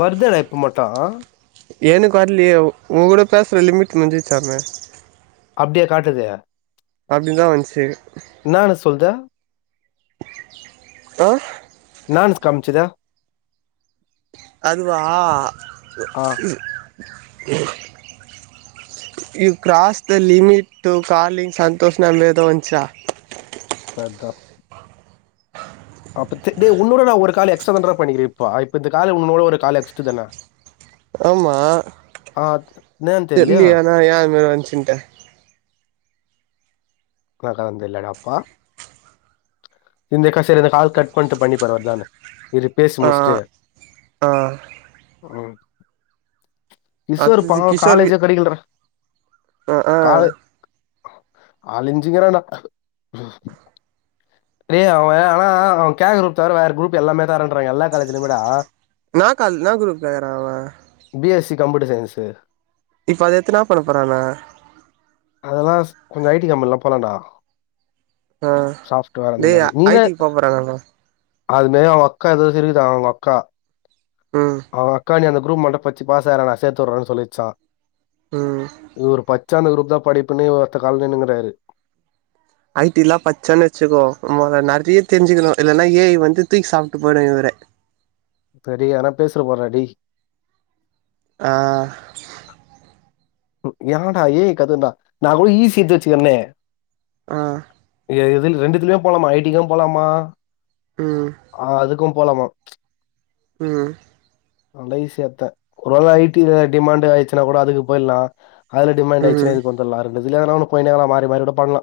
வருதரப்ப மட்டா ஏனுக்கு வர்லியே உங்கூட பேசுற லிமிட் முடிஞ்ச்சுருசாமே அப்டியா காட்டுது அப்டிதா வந்ச்சு என்னான்னு சொல்லுது அ காம்ச்சுதா அதுவா ஆ you cross the limit to calling சந்தோஷம்னு ஏதோ வந்துச்சா பத்தா அப்ப திட்ன உன்னோட நா ஒரு கால் எக்ஸ்ட்ரா தா டா பண்ணிக்கிறே இப்ப இப்ப இந்த கால் உன்னோட ஒரு கால் எக்ஸ்ட்டு தான ஆமா அ தெர்லியேனா ஏ இந் மாரி வந்ச்சுன்ட்டு [unintelligible] இந்தக் கால் சேரி இந்த கால் கட் பண்ணிட்டு பண்ணி பாரு வருதானு இரு பேசி ஆ முட்ச்ட்டு ஆ கிஷோரு அடுத்தது பாவோ கிஷோர் வி காலேஜே கெடைக்கலட்றா ஆ ஆ காலே அலஞ்சிகிறானா ஏ அவே ஆனா அவே கேக்ற குரூப் தவிர வேற குரூப் எல்லாமே தரேன்றாங்க எல்லா காலேஜ்லமே டா என்னா கா என்னா குரூப் கேக்குறா அவே கம்யூட்டர் சயின்ஸ்சு இப்ப அத எத்து என்னா பண்ண போறானா அதெல்லா கொஞ்சோ ஐ டி கம்பெனில போலாடா அ டே ஏ ஐ டிக்கு போ போறானான்டா அது மாரி அவுங்க அக்கா ஏதோ வெச்சுருக்குதா அவுங்க அக்கா ம் அவ அக்கா நீ அந்த குரூப் மட்டூ பட்ச்சு பாஸ் ஆய்யிறா நா சேத்து விட்றேன்னு சொல்லிச்சா உம் சார் அந்த குரூப் தா படிப்பேன்னு ஒத்த கால்ல நின்னுக்குறாரு ஐ டிலா பச்சான்னு வச்சுக்கோ நறையா தெரிஞ்சுக்கணு இல்லன்னா ஏ ஐ வந்து தூக்கி சாப்ட்டு போய்ரு இவர அடேய்‌ யார்னா பேசிறபோறா டேய் ஆ யான்டா ஏய் கத்துன்டா நா கூட இ சி எடுத்து வச்சுக்கிறனே ஆ இது ரெண்டுதுக்குமே போலாமா ஐ டிக்கூ போலாமா ம் ஆ அதுக்கூ போலாமா உம் நல்லா ஈஸியாத்தே ஒரு வேள ஐ டில டிமாண்ட்டு ஆயிச்சுன்னா கூட அதுக்கு போய்டலா அதுல டிமாண்ட் ஆய்ச்சுனா ம் இதுக்கு வந்துரலா ரெண்டு இதுல எதுனா ஒன்னு போயினேனா மாறி மாறிக்கூட பண்லா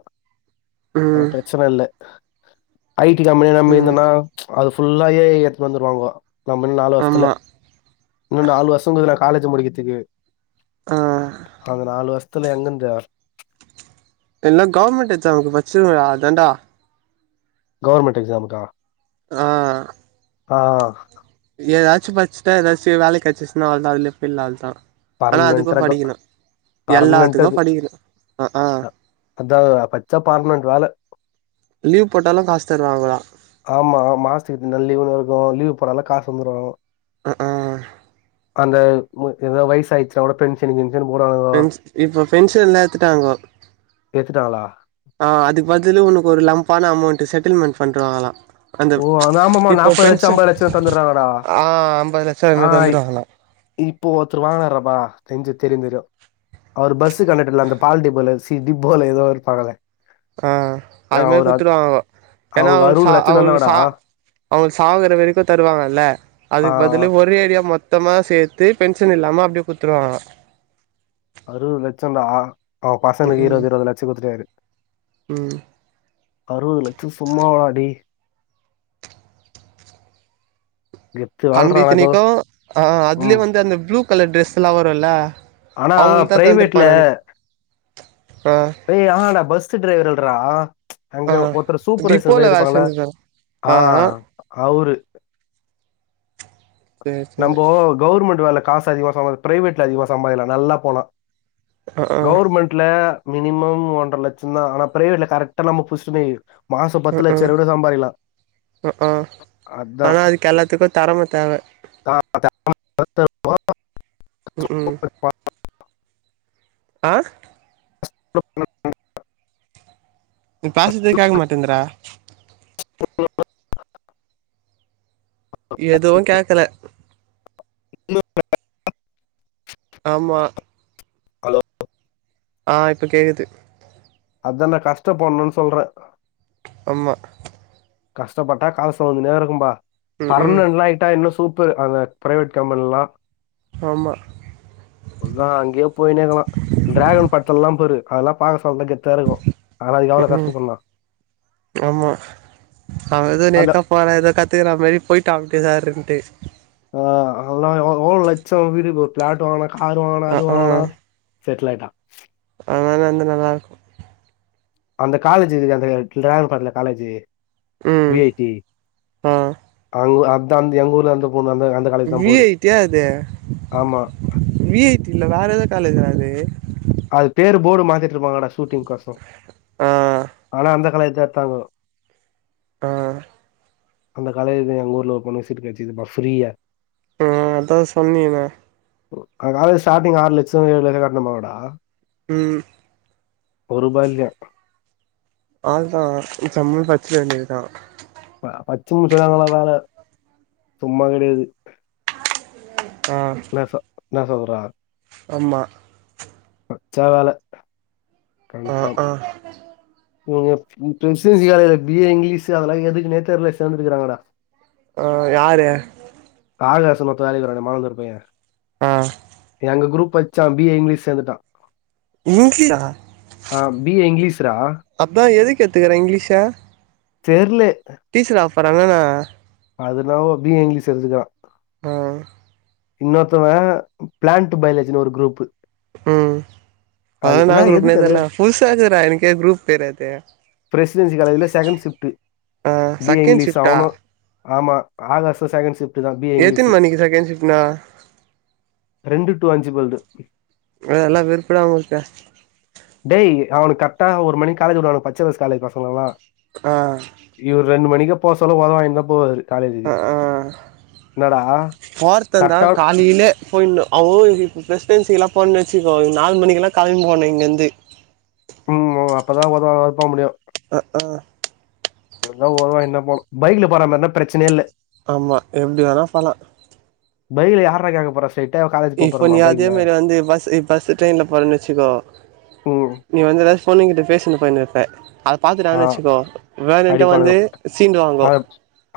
ஆனா ம் பிரச்சன இல்ல ஐ டி கம்பெனி நம்பி ம் இருந்தேனா அது ஃபுல்லா ஏ ஐ எத்துனு வந்துடுவாங்கோ நம்மன்னு நாலு வர்ஷத்துல ஆமா இன்னு நாலு வருஷத்துல காலேஜ்ஜு முடிக்கிறதுக்கு ஆ அந்த நாலு வருஷத்துல எங்கந்து எல்லா கவுர்மெண்ட் எக்சாமுக்கு பட்ச்சுருங்கடா அதா டா கவுர்மெண்ட் எக்ஸாமுக்கா ஆ ஆ ஏதாச்சு பட்ச்சுட்டா ஏதாச்சு வேல கெச்சுன்னா அவ்ளோதா அதுலயே போயிலா அவ்ளோதா பர்மனென்ட் ரகோ பர்மனென்ட் எல்லாத்துக்கு அது படிக்கணு ஆ ஆ அதா அதா பச்ச பர்மனென்ட் வேல லீவ் போட்டாலு காசு தருவாங்களா ஆமா மாஸ்துக்கு நல்லீவு தா லீவ் போட்டாலும் காசு வந்துரும் ஆ ஆ அந்த ஏதாவது வயசு ஆயிச்சுனா கூட பென்ஷன் கின்ஷன் போடுவானுங்கோ இப்ப பென்ஷன்ல்ல ஏத்துட்டாங்க ஏத்துட்டாங்களா ஆ அதுக்கு பதிலு உனக்கு ஒரு லம்பான அமௌண்டட் செட்டில்மெண்ட் பண்றவாங்களா அந்த ஓ ஆமா- ஆமாமா இப்போ நாப்பது லட்சோ பென்ஷன் ஐம்பது லட்சோ தந்துடுறாங்கடா ஆ அம்பது லட்சம் ஆ என்னமோ தந்துடுவாங்கலாம் இப்போ ஒருத்தர் வாங்கினறபா நெஞ்சு திருதிரும் அவர் பஸ்ஸூ கண்டக்டர்ல அந்த பால் டிப்போல சி டிப்போல ஏதோ இருபாங்கல ஆ அது மாதிரி குத்துடுவாங்க ஏன்னா அவருக்கு ச அறுபது லட்சோ அவங்களுக்கு தந்தாங்கடா சா ஆ அவங்களுக்கு சாகிற வரைக்கு தருவாங்கல்ல அதுக்கு ஆ பதில ஒரேடியா மொத்த சுத்தமா சேர்த்து பென்ஷன் இல்லாம அப்படியே குடுத்துருவாங்கலா அறுவது லட்சம்டா அவ பசங்களுக்கு இருபது இருபது லட்சம் குடுத்துட்டாரு உம் அறுபது லட்சம் சும்மாவாடி கம்பி நீக்கும் ஆ அதுலே ம் வந்து அந்த ப்ளூ கலர் டிரெஸ் எல்லா வரும்ல்ல ஆனா அவங்களுக்கு தா பிரைவேட்ல தந்திருப்பானனு ஏய் ஆமாடா பஸ்ஸூ டிரைவர்கல்ரா அங்க ஆ ஒருத்தர் சூப்பர்வைசர் டிப்போல மாதிரி வேல இருப்பாங்கள செஞ்சிருக்காங்க ஆ அவரு சேரி சேரி நம்போ கவுவர்மெண்ட் வேல காசு அதிகமா சம்பாதி பிரைவேட்ல அதிகமா சம்பாதிக்கலா நல்லா போனா ஆ ஆ கவர்மெண்ட்ல மினிமம் ஒன்றர லட்சம் தா ஆன ப்ரைவேட்ல கரெக்டா நம்ம புச்சுடோம் வை மாசம் பத்து ம் லட்சம் ம் ரூவா வர கூட சம்பாதிக்கலா ம் ஆ அதா ஆனா அதுக்கு எல்லாத்துக்கு தெறம தேவ ம் ம் [unintelligible] ஆ [inaudible] நீ பேசறதே கேக்க மாட்டேங்துடா [inaudible] எதுவு கேக்கல [inaudible] அம்மா ஹலோ ஆ இப்ப கேக்குது அதா நா கஷ்டப்படணுன் சொல்ற அம்மா கஷ்டப்பட்டா காசு வந்துனேருக்கும்பா ம் ம் பர்மனட்லா ஆயிட்டா இன்னு சூ ப்பரு அந்த பிரைவேட் கம்பெனிலா ஆமா அதா அங்கயே போயினேக்கலா டிராகன் படத்துல்லா பாரு அதெல்லா பாக்க சொல்தா கெத்தா இருக்கு ஆனா அதுக்கெவ்ளோ ம் ம் கஷ்டப்படணு ஆமா அவ எதோ நேக்கா போறா எதோ கத்துக்ற மாரி போய்ட்டா அப்டியே சேர்றன்ட்டு ஆஹ், அதெல்லாம் எவ்வளவு எவ்வளவு லட்சம் வீடு ஒரு பிளாட் வாங்னா கார் வாங்னா அ அது ஆ வாங்னா செட்டில் ஆய்ட்டா அதனால வந்து நல்லாருக்கு அந்த காலேஜ் இக்குது அந்த டிராகன் படத்துல காலேஜு ம் வி ஐ டி ஆ அங் அதா எங்கூர்ல அந்த பொண்ணு அந்த அந்த காலேஜ் தான் வி போகுது ஐ டி யா அது ஆமா வி ஐ டி இல்ல வேற எதோ காலேஜ்ரா அது அது பேர் போர்டு மாத்திட்டு இருப்பாங்கடா ஷூட்டிங் கொசர ஆ ஆனா அந்த காலேஜ்ல்தா எடுத்தாங்கோ ஆ அந்த காலேஜுல எங்க ஊர்ல ஒரு பொண்ணுக்கு சீட் கெடச்ருக்குதுப்பா ஃப்ரியா ஆ அதா சொன்னிங்ளே காலேஜ் ஸ்டார்டிங் ஆறு லட்ச ஏழு லட்ச கட்னமல்லடா ம் ஒருபா இல்லயா அதுதா ஜம்முனு பட்ச்சிக்க வேண்டியதுதா ப பட்ச்சிம் சொன்னாங்ளா வேல சும்மா கெடையாது ஆ என்ன சொ என்ன சொல்ற அம்மா பட்ச்சா வேல ஆ கன்ஃபார்ம் ஆ நீங்க எப் பிரசிடன்சி காலேஜ்ல பி ஏ இங்கிலீஷு அதெல்லா எதுக்குனே தெர்ல சேந்துருக்கறாங்கடா ஆ யாரு ஆலரச மரத்து வேலைக்கு வரான்னே மாலந் ஒரு பைய ஆ எங்க குரூப் பச்சா பி ஏ இங்கிலீஷ் சேந்துட்டா இங்கிலீஷா ஆ பி ஏ இங்கிலீஷ் ரா அதா எதுக்கு எத்துக்கறா இங்கிலீஷ தெர்லே டீச்சர் ஆவ போறானா என்ன அது என்னவோ பி ஏ இங்கிலீஷ் எடுத்துருக்றா ஆ இன்னொருத்தவே பிளான்ட் பயாலஜினு ஒரு குரூப் ம் அதலா அது என்னா என்ன குரூப்னே எதுக்கு அது தெர்ல புதுசாக்குதுடா எனக்கே குரூப் பேரு அது பிரசிடென்சி காலேஜ்ல செகண்ட் சிஃப்ட் ஆ பி ஏ செகண்ட் இங்கிலீஷு ஷிஃப்டா அவனு ஆமா ஆகாஸு செகண்ட் ஷிஃப்ட் எத்தினு மணிக்கு செகண்ட் ஷிஃப்ட்னா டூ அஞ்சி போலது அதெல்லா வெறுப்புடா நமுளுக்கு டேய் அவனுக்கு கர்ட்டா ஒரு மணிக் காலேஜ் வுடுவாங்க பச்சயபாஸ் காலேஜ் பசங்கள்லா ஆ இவுரு ரெண்டு மணிக்கா போசொல்லோ வொத வாங்கீன்தா போவாரு காலேஜுக்கு ஆஹ்ஹா என்னடா போர்தந்தா கரெக்டா காலிலே போயின்னோ அவ்ளோ இருக்கு இப்ப பிரசிடென்சி எல்லா போகன்னு வச்சிக்கோ நாலு மணிக்கெல்லா கெளம்பி போனு இங்கந்து ஓ அப்பதா ஒத வாங்காம போ முடியு அஹ்ஹா எப்டினா வொத வாங்கின்னு தா போனு பைக்ல போற மாரின்னா பிரச்சனயேல்ல ஆமா எப்டி வேணா போல பைக்ல யார்ரா கேக்க போற இப்ப நீ அதே மாரி வந்து பஸ் இப் பஸ்ஸு ட்ரெயின்ல போறன்னு வச்சுக்கோ ம் நீ வந்து எதாச்சு பொண்ணுங்கிட்ட பேசினு போய்ன்னு இருப்ப அத ஆ பாத்துடாங்கன்னு வச்சிக்கோ வேணுன்ட்டே வந்து அடிப்பானுங்க சீண்டு வாங்கோ அ-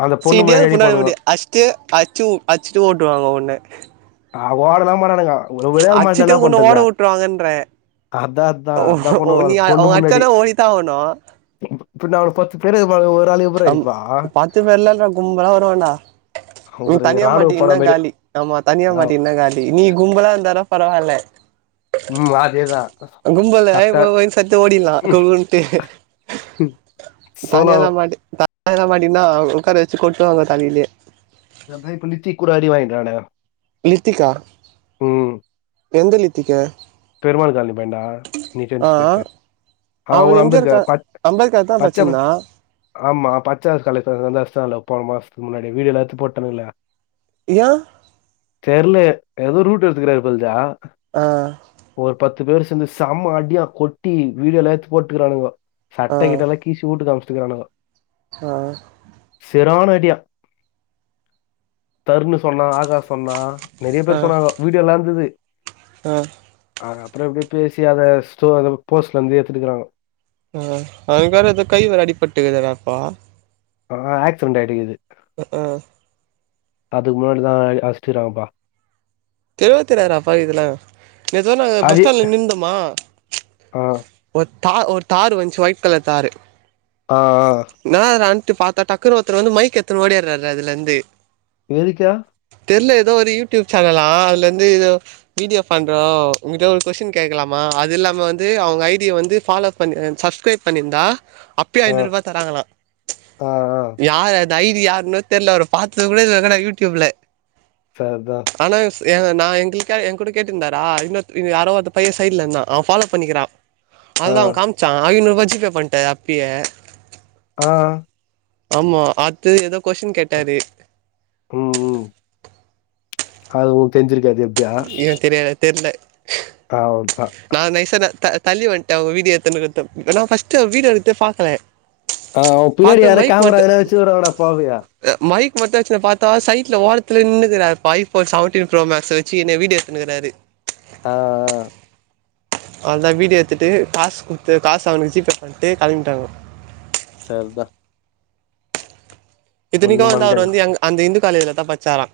அந்த பொண்ணு சீண்டியாது முன்னாடி புண்ணாக்கு அடிப்பானுங்க மூட்டய அஸ்ட்டு அச்சு அச்சிட்டு ஓட்டுவாங்க உன்ன ஆ ஓடல்லா மாட்டானுங்க ஒரு ஒரே ஆள் மாட்னா அடிச்சுட்டு என்னா உன்ன பண்றது ஓட விட்டுருவாங்கன்றே அதா அதா ஓ அதா ஓ நீ பண்ணுவாங்க ஆ பொண்ணு அவங்க முன்னாடி அடிச்சானா ஓடித்தா ஆவணு பின்ன அவன பத்து பேரு அம் பத்து பேர்லா இல்ல கும்பலா வருவாண்டா ம் ஒரு தனியா ராணுவ மாட்டிகின்னா படம் மாதிரி காலி ஆமா ஆ, தனியாமாட்டிகின்னா காலி நீ கும்பளா இருந்தாதா பரவால்ல ம் அதேதான் கும்பல்ல ஆய் கரெக்டா போ போய்யி சொல்ட்டு ஓடிலா கம்முன்ட்டு ம் தானியால்லா மாட்டி தானியால்லா மாட்டிகினா உக்கார வச்சி கொட்டுவாங்க தலைலயே அதா இப்ப நித்தி கூட அடி வாங்கிட்டு வராண்டா லித்திக்கா ம் எந்த லித்திக்க பெருமாள் கால்னி பையன்டா நிஜன் சொல்லிட்டு அவ அவங்கூடோ எம் ஜி ஆர் கா அன்பிவெச்சிருக்காரு பச் அம்பேத்கர் தா பச்சயபா பச்சிருந்தா ஆமா பச்சயபாஸ் கலேஸ் [unintelligible] அஸ்டாங்கலே போன மாசத்துக்கு முன்னாடி வீடியோல்லா எத்து போட்டானுங்களே யா தெர்ல ஏதோ ரூட் எடுத்துக்கிறாரு பொழுதே ஆஹ் ஒரு பத்து பேர் சேந்து செம அடியா கொட்டி வீடியோல எட்த்து போட்டுகிறானுங்கோ ஆ சட்ட கிட்ட எல்லா கீசி ஊட்டுக்கு அம்ச்சிக்கிறானுங்கோ ஆ செரான அடியா தருன்னு சொன்னா ஆகாஸ் சொன்னா நறைய ஆ பேர் சொன்னாங்க வீடியோலாந்தது ஆ அ அப்றோ எப்டியோ பேசி அத ஸ்டோ போஸ்ட்லந்து எத்துட்டுக்குறாங்க ஆ அவனுக்கு வேற எதோ கை வேற அடிபட்டுக்கிதானப்பா ஆ ஆக்ஸ்டெண்ட்டடியிது அ ஆ அதுக் முன்னாடி தா அச்ட்ரிராங்ப்பா பேர்தெரியாதுராப்பா இதுலா நெஜமா நாங்க பஸ் அது ஸ்டாண்ட்ல நின்ந்தோமா ஆ ஒ தா ஒரு தார் வன்ச்சு ஒயிட் கலர் தாரு அ ஆ த்து பாத்தா டக்குனு ஒர்த்தர் வந்து மைக் எத்துன் ஓடியாராரு அதுலந்து எதுக்குயா தெர்ல எதோ ஒரு யூடியூப் சேனலா ஆ அதுலந்து எதோ வீடியோ பண்றோ உங்கிட்ட ஒரு கொஸ்டின் கேக்லாமா அதில்லாம வந்து அவுங்க ஐடி ய வந்து ஃபாலோ பண்ணு சப்ஸ்க்ரைப் பண்ணிர்ந்தா அப்பயே ஆ ஐநூறுவா தராங்களா ஆ ஆ யார் அது தி யாருன்னு தெர்ல அவரு பாத்தது கூட இல்லடா யூடியூப்ல ச அதா ஏ நா எங்களுக்க எங் கூட கேட்டிருந்தாரா இன்னு யாரோ ஒது பைய சைட்ல இருந்தா அவ ஃபாலோ பண்ணிக்கிறா ஆ அவ்ளதா அவ காமிச்சா ஐநூறுவா ஜி பே பண்ட்ட அப்பியே ஆ ஆமா அத்தது ஏதோ கொஷ்ஷின் கேட்டாரு ம் ம் அது ஓ தெரிஞ்சிருக்காது எப்டியா ஏ தெரியாது தெர்ல அவுள்தா நான் நைஸா ந த தள்ளி வன்ட்ட அவ வீடியோ எத்து [unintelligible] நா ஃபஸ்ட்டு வீடியோ எடுக்தே பாக்கல ஆ அ பின்னாடி யாரோ கேமரா எதனா வச்சு உட [unintelligible] [unintelligible] பாத்தா சைட்ல ஓரத்துல நின்னுக்குறார் இப்ப ஐஃபோன் செவன்டீன் ப்ரோ மேக்ஸ் வெ ச்சி என்னைய வீடியோ எத்துனுக்குறாரு ஆ ஆ அவ்ள்தா வீடியோ எத்துட்டு காசு குடுத்து காசு அவனுக்கு ஜிபே பண்ட்டு கெளம்பிட்டாங்க செர்தா இத்தனிக்கு பண்ண வந்து அவரு முடியாது வந்து எங்க அந்த இந்து காலேஜுலதா பச்சாரா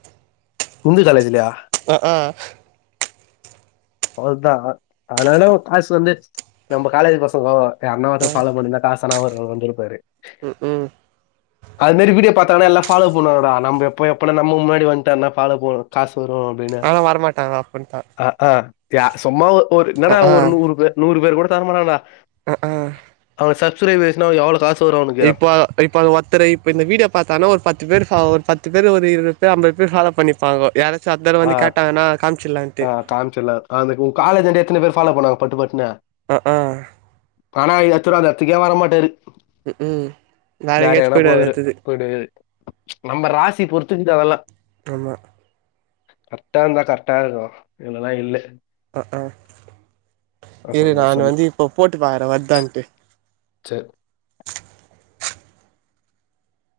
இந்து காலேஜ்லயா அவ்ள்தா அதனால காஸ் வந்து நம்போ காலேஜ் பசங்கோ அண்ணாவத்த ஃபாலோ பண்ணிருந்தா காசனா அவரு வந்துருப்பாரு ம் ம் அது மேரி வீடியோ பாத்தானா எல்லா ஃபாலோ பண்ணுண்டா நம்ப எப்போ எப்பட நம்ம முன்னாடி வன்ட்டானா ஃபாலோ போ காஸ் ஆனா வரமாட்டாங்க அப்படின்ட்டான் அ அ த்யா சும்மா ஒ ஒரு என்னடா ஒரு நூறு பே நூறு பேரு கூட தரமாட்டான்டா அ அ ஒரு சப்ஸ்ரைபுச்சுனா ஒனக் எவ்ளோ காஸ் இப்போ இப்போ ஒத்தரு இப்ப இந்த வீடியோ பாத்தானா ஒரு பத்து பேர் ஃபா ஒரு பத் து பேர்ல ஒரு இருவது பேர் அம்பது பேர் ஃபாலோ பண்ணிப்பாங்கோ யாரா அ அ காம்ச்சுலா உங்க காலேஜன்ட எத்தன பேர் ஃபாலோ பன்னாங்க பட்டு பட்டுன்னு அ அ அப்புற அந்த எடத்துக்கே வர மாட்டாரு ஹு ஹும் வேற எங்கனா போவாரு போய்டுவாரு நம்ம ராசி பொறுத்து இருக்கு அதலா அ கரெக்டா இருந்தா கரெட்டா இருக்கு இல்லனா இல்ல அஆ அ இரு சொல்லு நான் சொல்லு. வந்து இப்போ போட்டு பாக்குறே வர்தான்ட்டு செர்